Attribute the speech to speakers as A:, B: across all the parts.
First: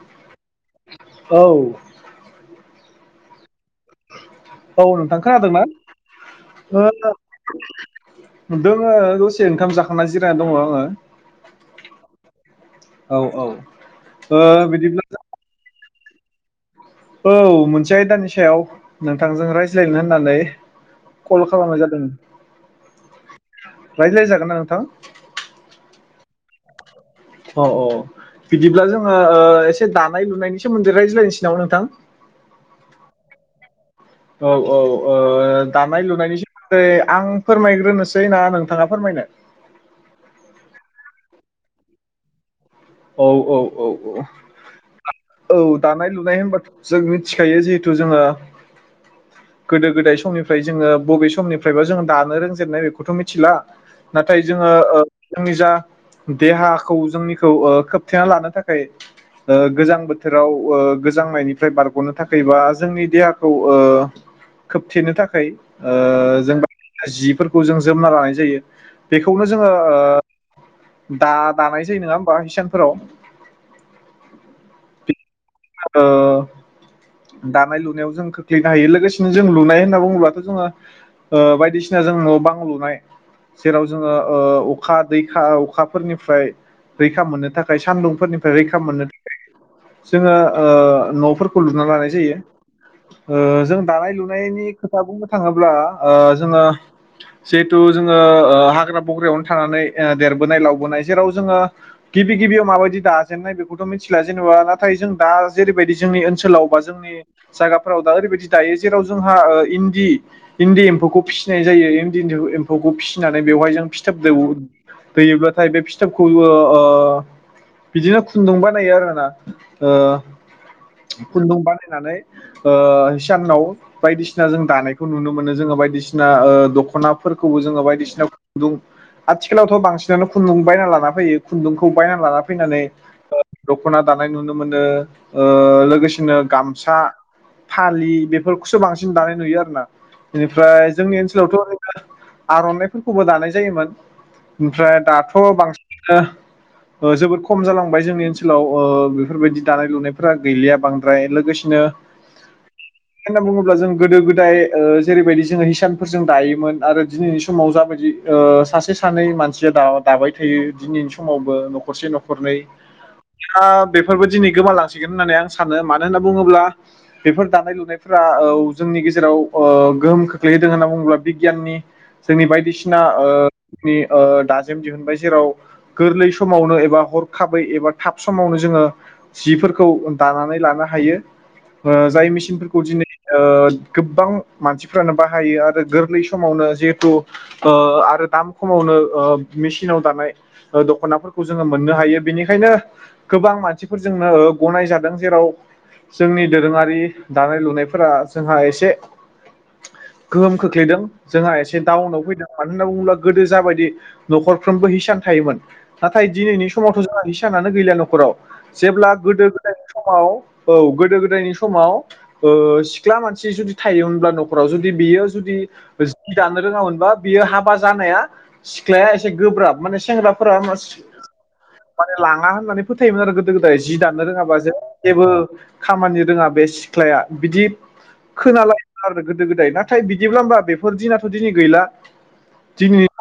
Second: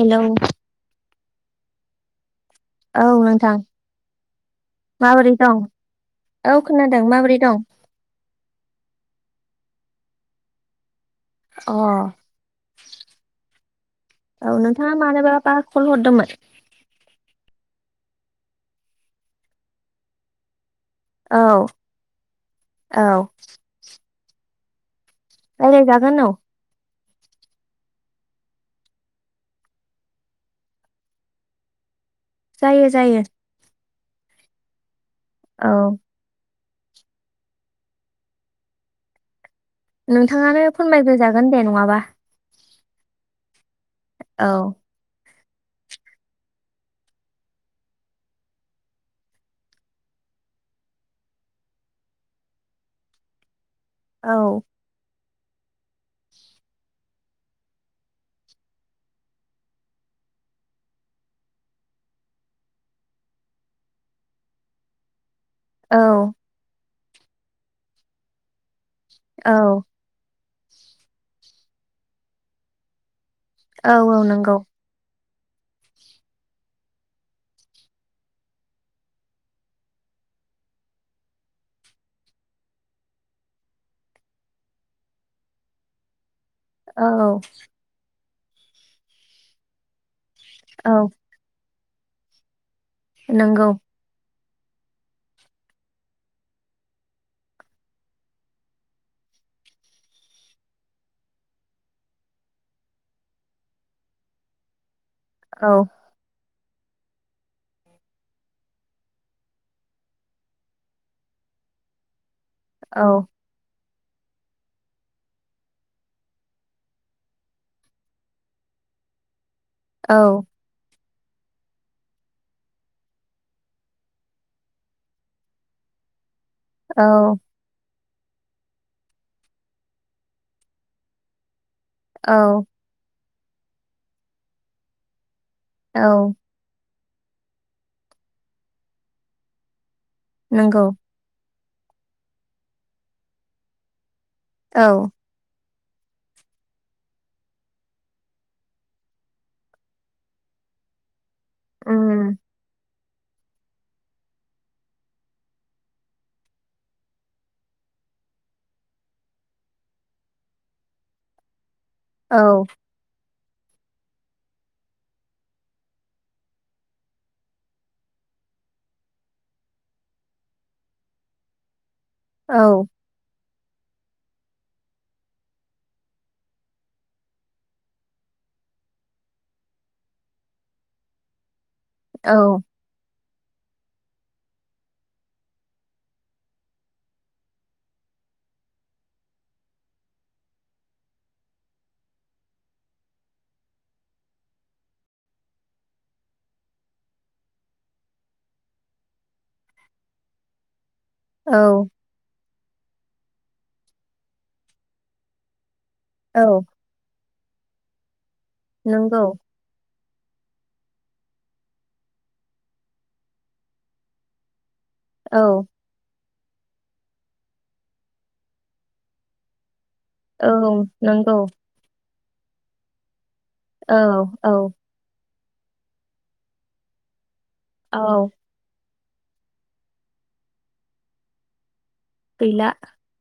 A: Hello.
B: औ।
A: औ नोंथां।
B: औ नोंथां
A: माबोरै दं?
B: खोनादोंना।
A: औ खोनादों माबोरै दं?
B: ओ दोङो दस से ओंखाम जाखांना जिरायना दङ आङो।
A: अह
B: औ औ ओ
A: औ नोंथाङा
B: बिदिब्ला
A: मानोबा बा कल हरदोंमोन?
B: औ मोनसे आयदानि सायाव नोंथांजों रायज्लायनो होननानै कल
A: औ
B: खालामनाय जादों
A: औ
B: रायलाय जागोन ना नोंथां?
A: रायलाय जागोन औ।
B: अ' अ'। बिदिब्ला जोङो ओ एसे दानाय लुनायनि सोमोन्दै रायज्लायनोसै नामा नोंथां।
A: जायो जायो।
B: औ औ ओ
A: औ
B: दानाय लुनायनि सो दै आं फोरमायग्रोनोसै ना नोंथाङा फोरमायनो?
A: नोंथाङानो फोरनमायग्रोजागोन दे नङाबा।
B: औ औ औ औ। औ दानाय लुनाय होनबाथ' जों मिथिखायो जेहेथु जोङो गोदो गोदाय समनिफ्राय जोङो बबे समनिफ्रायबा जोङो दानो रोंजेननाय बेखौथ' मिथिला।
A: औ
B: नाथाय जोङो जोंनि जा देहाखौ जोंनिखौ ओ खोबथेना लानो थाखाय‌ ओ गोजां बोथोराव ओ गोजांनायनिफ्राय बारग'नो थाखायबा जों जोंनि देहाखौ ओ खोबथेनो थाखाय ओ
A: औ
B: जों जिफोरखौ जों जोमना लानाय जायो बेखौनो जोङो
A: औ
B: दा दानाय जायो नङा होमबा हिसानफोराव।
A: औ-औ नंगौ।
B: ओ दानाय लुनायाव जों खोख्लैनो हायो लोगोसेनो जों लुनाय होनना बुङोब्लाथ जोङो बायदिसिना जों न' बां लुनाय जेराव जोङो ओ अखा दैखा अखाफोरनिफ्राय
A: औ
B: रैखा मोननो थाखाय सान्दुंफोरनिफ्राय रैखा मोननो थाखाय जोङो ओ
A: औ
B: न'फोरखौ लुना लानाय जायो
A: नंगौ
B: जों दानाय लुनाय नि खोथा बुंनो थाङोब्ला जोङो जिहेथु जोङो ओ हाग्रा बंग्रायावनो थानानै देरबोनाय लावबोनाय जेराव जोङो गिबि गिबियाव माबायदि दाजेननाय बेखौथ' मिथिला जेनेबा नाथाय जों दा
A: औ
B: जेरैबायदि जोंनि ओनसोलाव जोंनि जायाफोराव दा ओरैबायदि दायो जेराव जोंहादि इन्दि इन्दि एम्फौखौ फिसिनाय जायो। इन्दि
A: औ
B: एम्फौखौसिनानै बेहाय जों फिथोब होयो होयोब्लााथाय बे फिथाबखौ ओ बिदिनो खुन्दुं बानायो आरोना ओ
A: औ
B: खुन्दुं बानायनानै ओ हिसानाव बायदिसिना जों दानायखौ नुनो मोनो जोङो बायदिसिना। ओ
A: औ
B: दख'नाबो जोङो बायदिसिना [unintelligible] आथिखालावथ' बांसिनानो खुन्दुं बायना लाना फैयो। खुन्दुंखौ बायनानै
A: औ
B: लाना फैनानै ओ दखना दानाय नुनो मोनो। ओ
A: औ
B: लोगोसेनो गामसा फालि बेफोरखौसो बांसिन दानाय नुयो आरो ना।
A: नंगौ
B: बेनिफ्राय जोंनि ओनसोलावथ' ओरैनो आरनायफोरखौबो दानाय जायोमोन।
A: औ
B: ओमफ्राय दाथ' बांसिन ओ जोबोद खम जालांबाय जोंनि ओनसोलाव ओ बेफोरबायदि दानाय लुनायफोरा गैलिया बांद्राय लोगोसेनो
A: उम
B: मानो होनना बुङोब्ला जों गोदो गोदाय ओ जेरैबायदि जोङो हिसानफोरजों दायोमोन आरो दिनैनि समाव जाबायदि ओ सासे सानै मानसिया दाबाय थायो दिनैनि समावबो। न'खरसे
A: औ
B: न'खरनै [unintelligible] बेफोरबो दिनै गोमालांसिगोन होननानै आं सानो मानो होननानै बुङोब्ला बेफोर दानाय लुनायफोरा औ जों नि गेजेराव गोहोम खोख्लैहोदों होनना बुङोब्ला बिगियाननि जोंनि
A: औ
B: बायदिसिना ओ जोंनि दाजेम दिहुनबाय जेराव गोरलै समावनो एबा हरखाबै एबा थाब समावनो जोङो जिफोरखौ दानानै लानो हायो ओ जाय
A: औ
B: मेसिनफोरखौ दिनै ओ गोबां मानसिफ्रानो बाहायो आरो गोरलै समावनो जिहेथु ओ आरो दाम खमावनो ओ मेसिनाव दानाय दख'नाफोरखौ जोङो मोननो हायो बेनिखायनो गोबां मानसिफोरजोंनो गनाय जादों जेराव जोंनि दोरोङारि दानाय लुनायफोरा जोंहा एसे गोहोम खोख्लैदों जोंहा
A: औ
B: एसे दावउनाव फैदों मानो होनना बुङोब्ला गोदो जाबायदि न'खरफ्रोमबो हिसान थायोमोन नाथाय
A: औ
B: दिनैनि समावथ' जोंहा हिसानानो गैला न'खराव जेब्ला
A: नंगौ
B: गोदो गोदाय समाव औ गोदो गोदायनि समाव सिख्ला मानसि जुदि थायो होनब्ला नखराव जुदि बेयो जुदि
A: औ
B: दानो रोङामोनबा बियो हाबा जानाया सिख्लाया एसे गोब्राब माने [unintelligible]
A: औ नंगौ
B: लाङा होननानै फोथायोमोन आरो गोदो गोदाय जि
A: औ
B: दाननो
A: औ
B: रोङाबा जे जेबो खामानि रोङा बे सिख्लाया बिदि
A: औ
B: खोनालाय आरो गोदो गोदाय नाथाय बिदिब्ला होबा बेफोर दिनाथ' दिनै गैला
A: गैला
B: दिननिथ'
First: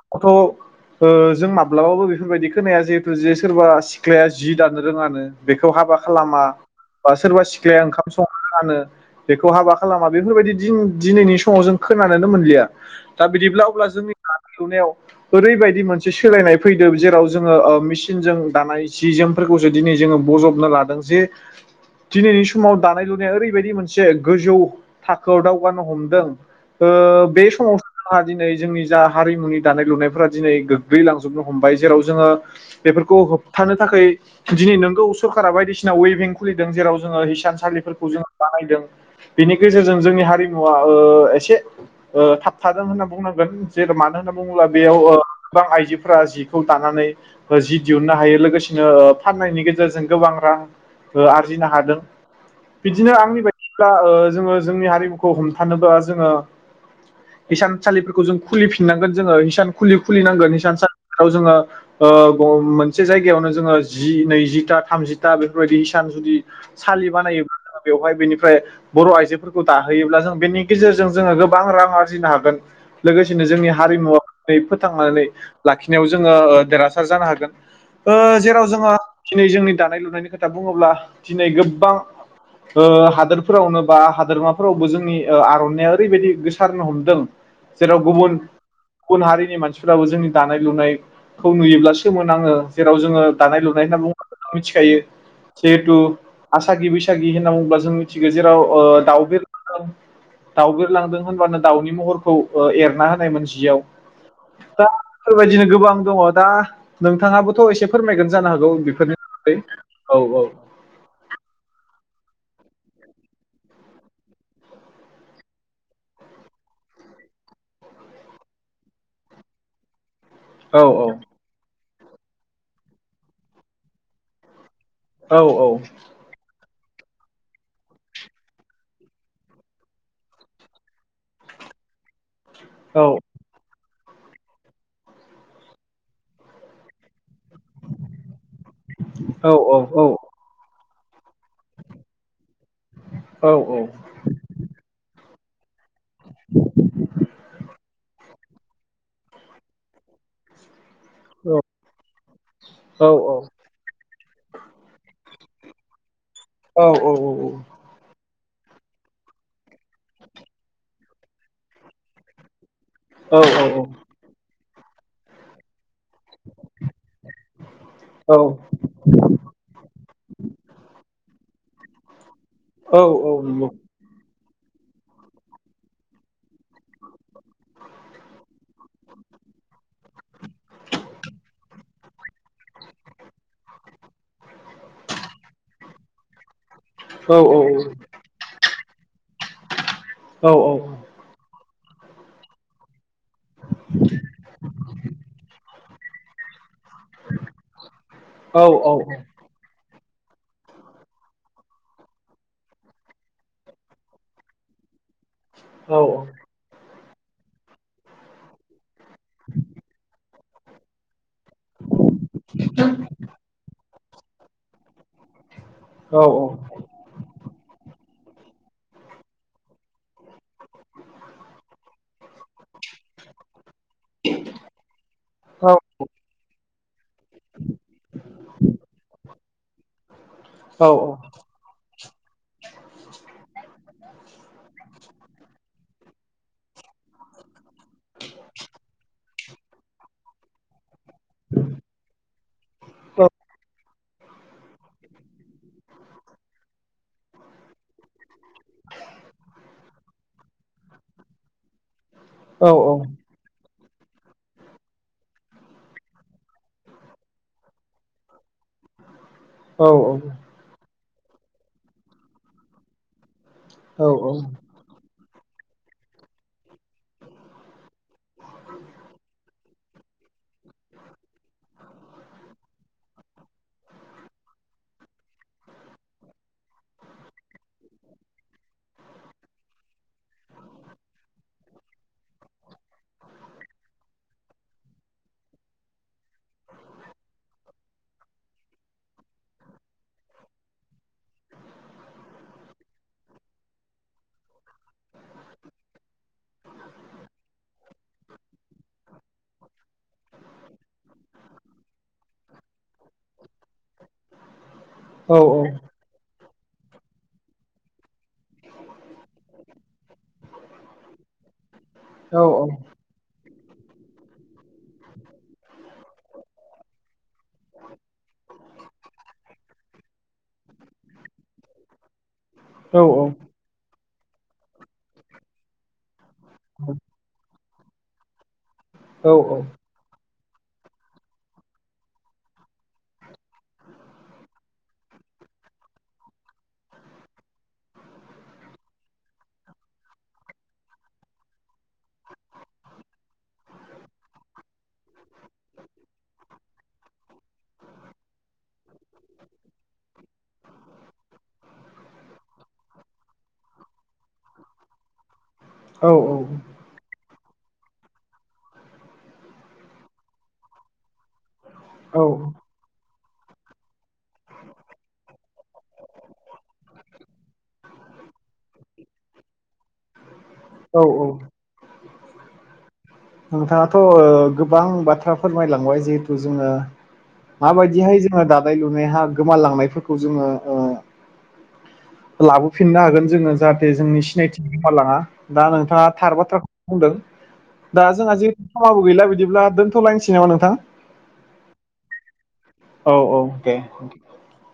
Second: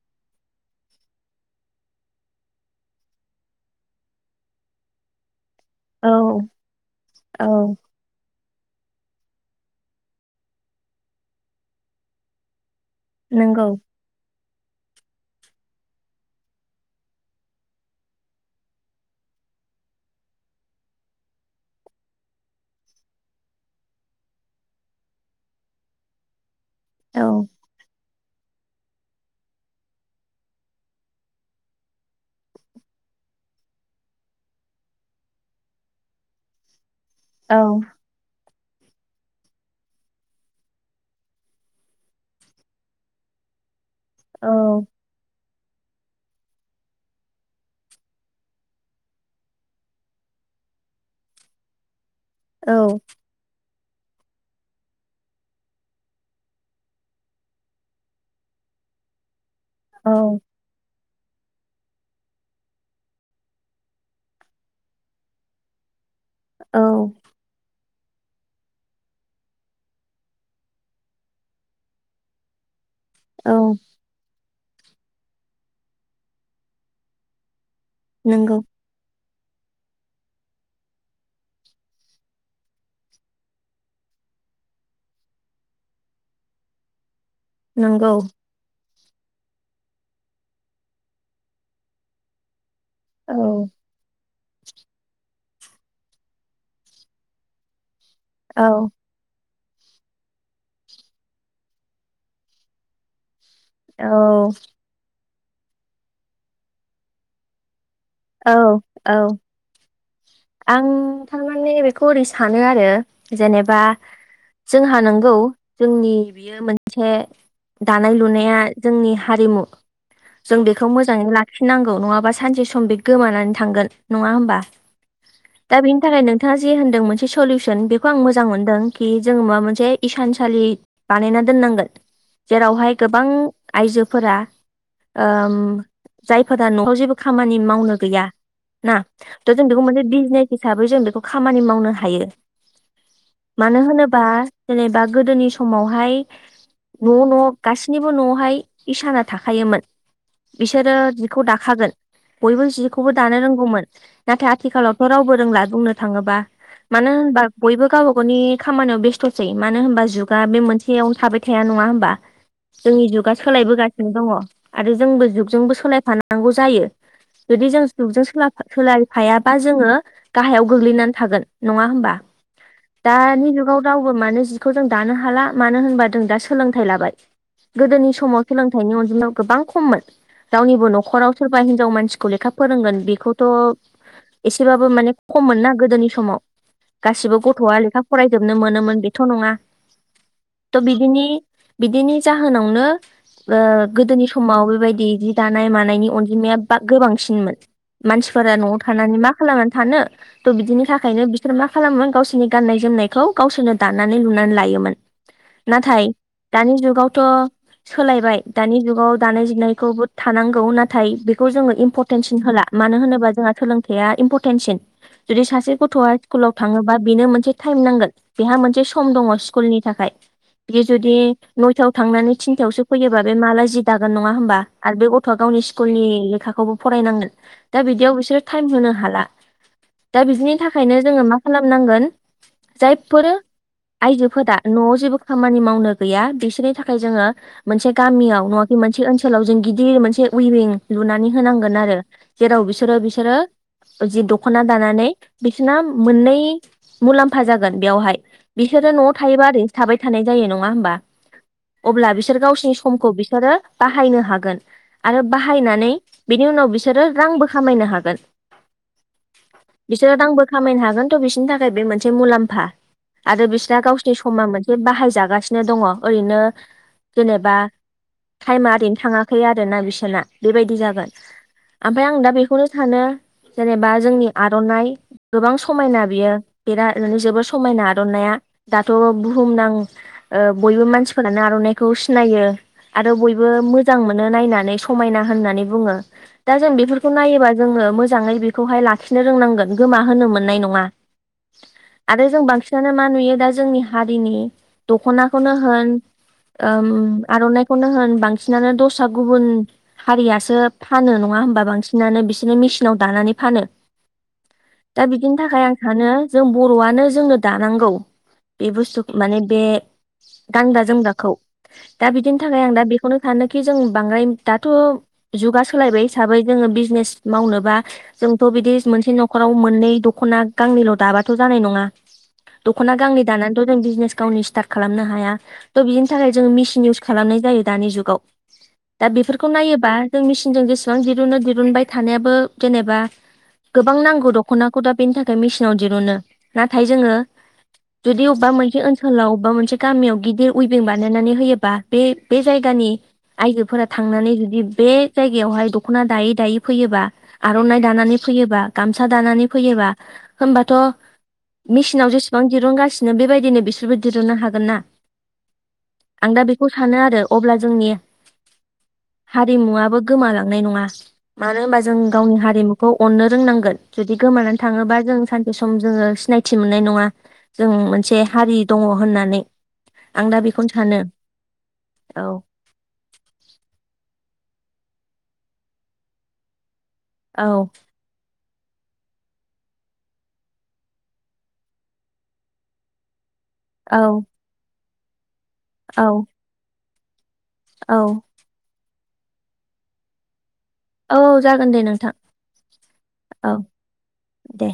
B: जों माब्लाबाबो बेफोरबायदि खोनाया जिहेतु जे सोरबा सिख्लाया जि दानो रोङानो बेखौ हाबा
A: औ
B: खालामा बा सोरबा
A: औ
B: सिख्लाया ओंखाम सं- नोरोङानो बेखौ हाबा खालामा बेफोरबायदि दि दिनैनि समाव जों खोनानोनो मोनलिया दा बिदिब्ला
A: नंगौ
B: अब्ला जोंनिया लुनायाव ओरैबायदि मोनसे सोलायनाय फैदों जेराव जोङो ओ मेसिनजों दानाय जि जोमफोरखौ जों दिनै जोङो बज'बनो लादों जे दिनैनि समाव दानाय लुनाया ओरैबायदि मोनसे गोजौ थाखोआव दावगानो हमदों ओ
A: औ
B: बे समाव हा दिनै जोंनि जा हारिमुनि दानाय लुनायफोरा दिनै गोग्लैलांजोबबाय जेराव जोङो बेफोर खौ होबथानो थाखै दिनै नोंगौ सरकारा बायदिसिना वेवबिं खुलिदों जेराव जोङो
A: औ
B: हिसानसालिफोरखौ जोङो बानायदों बेनि गेजेरजों जोंनि हारिमुवा ओ एसे ओ थाबथादों होनना बुंनांगोन जे मानो होनना
A: औ
B: बुङोब्ला बेयाव ओ गोबां आइजोफोरा जिखौ दानानै ओ जि दिहुननो हायो लोगोसेनो फाननायनि गेजेरजों गोबां रां ओ आरजिनो हादों
A: औ
B: बिदिनो आंनि बायदि दा ओ जोङो जोंनि हारिमुखौ हमथानोबा जोङो हिसानसालिफोरखौ जों खुलिफिनांगोन जोङो हिसान खुलि
A: औ
B: खुलिनांगोन इसान सालिफोराव जोङो ओ मोनसे जायगायावनो जोङो जि नैजिथा थामजिथा बेफोरबायदि इसान जुदि
A: औ
B: सालि बानायोब्ला बेवहाय बेनिफ्राय बर' आइजोफोरखौ दाहोयोब्ला जों बेनि गेजेरजों जोङो गोबां रां आरजिनो हागोन लोगोसेनो
A: औ
B: जोंनि हारिमुवा दिनै फोथांनानै लाखिनायाव जोङो देरहासार जानो हागोन ओ
A: नोंगौ
B: जेराव जोङो दिनै जोंनि दानाय लुनायनि खोथा बुङोब्ला दिनै गोबां ओ हादोरफोरावनो बा हादोरमाफोरावबो जोंनि आर'नाइया ओरैबायदि गोसारनो हमदों जेराव
A: नंगौ
B: गुबुन गुबुन हारिनि मानसिफ्राबो जोंनि दानाय लुनायखौ नुयोब्ला सोमोनाङो जेराव जों
A: औ
B: दानाय लुनाय होनना बुङोब्ला मिथिखायो जिहेथु आसागि बैसागि होनना बुङोब्ला जों थिगो जेराव
A: औ
B: दाउ दाउ बिरलांदों होनबानो दाउनि महरखौ एरना होनाय मोनसे
A: औ
B: बेफोरबायदिनो गोबां दङ दा नोंथाङाबोथ' एसे फोरमायगोन जानो हागौ
A: औ
B: बेफोरनि [unintelligible]
A: आं थारमाने बेखौ ओरै सानो आरो जेनेबा जोंहा नंगौ जोंनि बियो मोनसे दानाय लुनाया जोंनि हारिमु जों
B: औ
A: बेखौ मोजाङै लाखिनांगौ नङाबा सानसे सम बे गोमानानै थांगोन नङा होमबा
B: औ औ
A: दा बेनि थाखाय नोंथां होनदों मोनसे सलुसन बेखौ आं मोजां मोनदों कि जोङो माबा मोनसे इसानसालि बानायना दोन नांगोन जेरावहाय गोबां आइजो फोरा ओ जायफोरा न'आव जेबो खामानि मावनो गैया ना त
B: औ
A: जों
B: औ
A: बेखौ मोनसे
B: औ
A: बिजनेस हिसाबै जों बेखौ खामानि मावनो हायो
B: औ नंगौ औ
A: मानो होनोबा जेनेबा गोदोनि सम समावहाय न' न' गासैनिबो न'आवहाय इसाना थाखायोमोन। बिसोरो जिखौ दाखागोन बयबो जिखौबो दानो
B: औ
A: रोंगौमोन। नाथाय आथिखालावथ' रावबो रोंला बुंनो थाङोबा मानो होनबा बयबो गावबा गावनि खामानियाव बेस्थ'सै मानो होनबा जुगा बे मोनसेयावनो थाबाय थाया नङा होमबा जोंनि जुगा सोलायबोगासिनो दङ आरो जोंबो जुगजोंबो सोलाय फानांगौ जायो जुदि जों जुगजों सोलायफा सोलाय फायाबा जोङो गाहायाव गोग्लैनानै थागोन नङा होमबा दानि जुगाव रावबो मानो जिखौ जों दानो हाला मानो होनबा जों दा सोलोंथाइ लाबाय। गोदोनि समाव सोलोंथाइनि अनजिमायाव गोबां खममोन गावनिबो नखराव सोरबा हिन्जाव मानसिखौ लेखा फोरोंगोन बेखौथ' एसेबाबो माने खममोन ना गोदोनि समाव। गासिबो गथ'आ लेखा फरायजोबनो मोनोमोन बेथ' नङा थ' बिदिनि बिदिनि जाहोनावनो ओ गोदोनि समाव बेबायदि जि दानाय मानायनि अनजिमाया बा गोबांसिनमोन मानसिफोरा न'आव थानानै मा खालामनानै थानो थ' बिदिनि थाखायनो बिसोर मा खालामोमोन गावसोरनि गाननाय-जोमनायखौ गावसोरनो दानानै लुनानै लायोमोन। नाथाय दानि जुगावथ' सोलायबाय दानि जुगाव दानाय जुनायखौबो थानांगौ नाथाय बेखौ जोङो इम्परटेन्स सिन होला मानो होनोबा जोंहा खोथाया इम्परटेन्टसिन जुदि सासे गथआ स्कुलाव थाङोबा बेनो मोनसे टाइम नांगोन। बेहा मोनसे सम दङ स्कुलनि थाखाय । बे जुदि नयथायाव थांनानै थिनथायावसो फैयोबा बे माला जि दागोन नङा होनबा आरो बे गथ'आ गावनि स्कुलनि लेखाखौबो फरायनांगोन दा बिदियाव बिसोरो टाइम होनो हाला दा बिदिनि थाखायनो जोङो मा खालामनांगोन जायफोर आयजोफोरा न'आव जेबो खामानि मावनो गैया बिसोरनि थाखाय जोङो मोनसे गामियाव नङाखि मोनसे ओन्सोलाव ओन्सोलाव जों गिदिर मोनसे उइभिं लुनानै होनांगोन आरो जेराव बिसोर बिसोरो जि, दखना दानानै बिसोरना मोननै मुलाम्फा जागोन बेवहाय बिसोरो न'आव थायोबा ओरैनोसो थाबाय थानाय जायो। नङा होमबा अब्ला बिसोर गावसोरनि समखौ बिसोरो बाहायनो हागोन आरो बाहायनानै बेनि उनाव बिसोरो रांबो खामायनो हागोन। बिसोरो रांबो खामायनो हागोन थ' बिसोरनि थाखाय बे मोनसे मुलाम्फा आरो बिसिना गावसोरनि समा मोनसे बाहायजागासिनो दङ ओरैनो जेनेबा टाइमा ओरैनो थाङाखै आरोना बिसोरना बेबायदि जागोन ओमफ्राय आं दा बेखौनो सानो जेनेबा जोंनि आरनाय गोबां समायना बियो बेरा ओरनो जोबोर समायना आरनाया दाथ' बुहुमनां ओ बयबो मानसिफोरानो आरनायखौ सिनायो आरो बयबो मोजां मोनो नायनानै समायना होननानै बुङो दा जों बेफोरखौ नायोबा जोङो मोजाङै बेखौहाय लाखिनो रोंनांगोन गोमा होनो मोननाय नङा ।
B: [unintelligible]
A: आरो जों बांसिननानो मा नुयो दा जोंनि हारिनि दखनाखौनो होन ओम आरनाइखौनो होन बांसिनानो दस्रा गुबुन हारियासो फानो नङा नङा होमाबा बांसिननानो बिसोरनि मेसिनाव दानानै फानो दा
B: औ
A: बिदिनि थाखाय आं सानो जों बर'आनो जोंनो दानांगौ बे बुस्थुखौ माने बे गानग्रा-जोमग्राखौ दा बिदिनि थाखाय आं दा बेखौनो सानो कि जों बांद्राय दाथ' जुगा सोलायबाय हिसाबै जोङो बिजनेस मावनोबा जोंथ' बिदि मोनसे नखराव मोननै दखना गांनैल दाबाथ' जानाय नङा। दखना गांनै दानानैथ' जों बिजनेस गावनि स्टार्ट खालामनो हाया' थ बि बिनि थाखाय जों मिचिन इउस खालामनाय जायो दानि जुगाव दा बेफोरखौ नायोबा जों मिचिन जों जेसेबां दिरुनो दिरुनबाय थानायाबो जेनेबा गोबां नांगौ दख'नाखौ दा बेनि थाखाय मेसिनाव दिरुनो नाथाय जोङो जुदि अबेबा मोनसे ओनसोलाव बबेबा मोनसे गामियाव गिदिर उइभिं बानायनानै होयोबा बे जायगा नि आइजोफोरा थांनानै जुदि बे जायगायावहाय दख'ना दायै दायै फैयोबा आर'नाइ दानानै फैयोबा गामसा दानानै फैयोबा होमबाथ' मेसिनाव जेसेबां दिरुनगासिनो बेबायदिनो बिसोरबो दहुननो हागोन ना। आं दा बेखौ सानो आरो अब्ला जोंनि हारिमुवाबो गोमालांनाय नङा। मानो होनबा जों
B: औ
A: गावनि हारिमुखौ अननो रोंनांगोन जुदि गोमानानै थाङोबा जों सानसे सम जोङो सिनायथि मोननाय नङा। जों मोनसे हारि दङ होननानै आं दा बेखौनो
B: औ
A: सानो औ।
B: नोंथाङाथ' गोबां बाथ्रा फोरमायलांबाय जिहेतु जोङो
A: औ
B: माबायदिहाय जोङो दा लुनाया गोमालांनायफोरखौ जोङो लाबोफिननो हागोन जोङो जाहाथे जोंनि
A: औ
B: सिनायथि गोमालाङा दा
A: औ
B: नोंथाङा थार बाथ्राखौ बुंदों।
A: औ
B: दा जोंहा जिहेथु समाबो गैला बिदिब्ला दोनथ'लायनोसै नामा नोंथां।
A: औ जागोन दे नोंथां
B: औ औ दे।
A: दे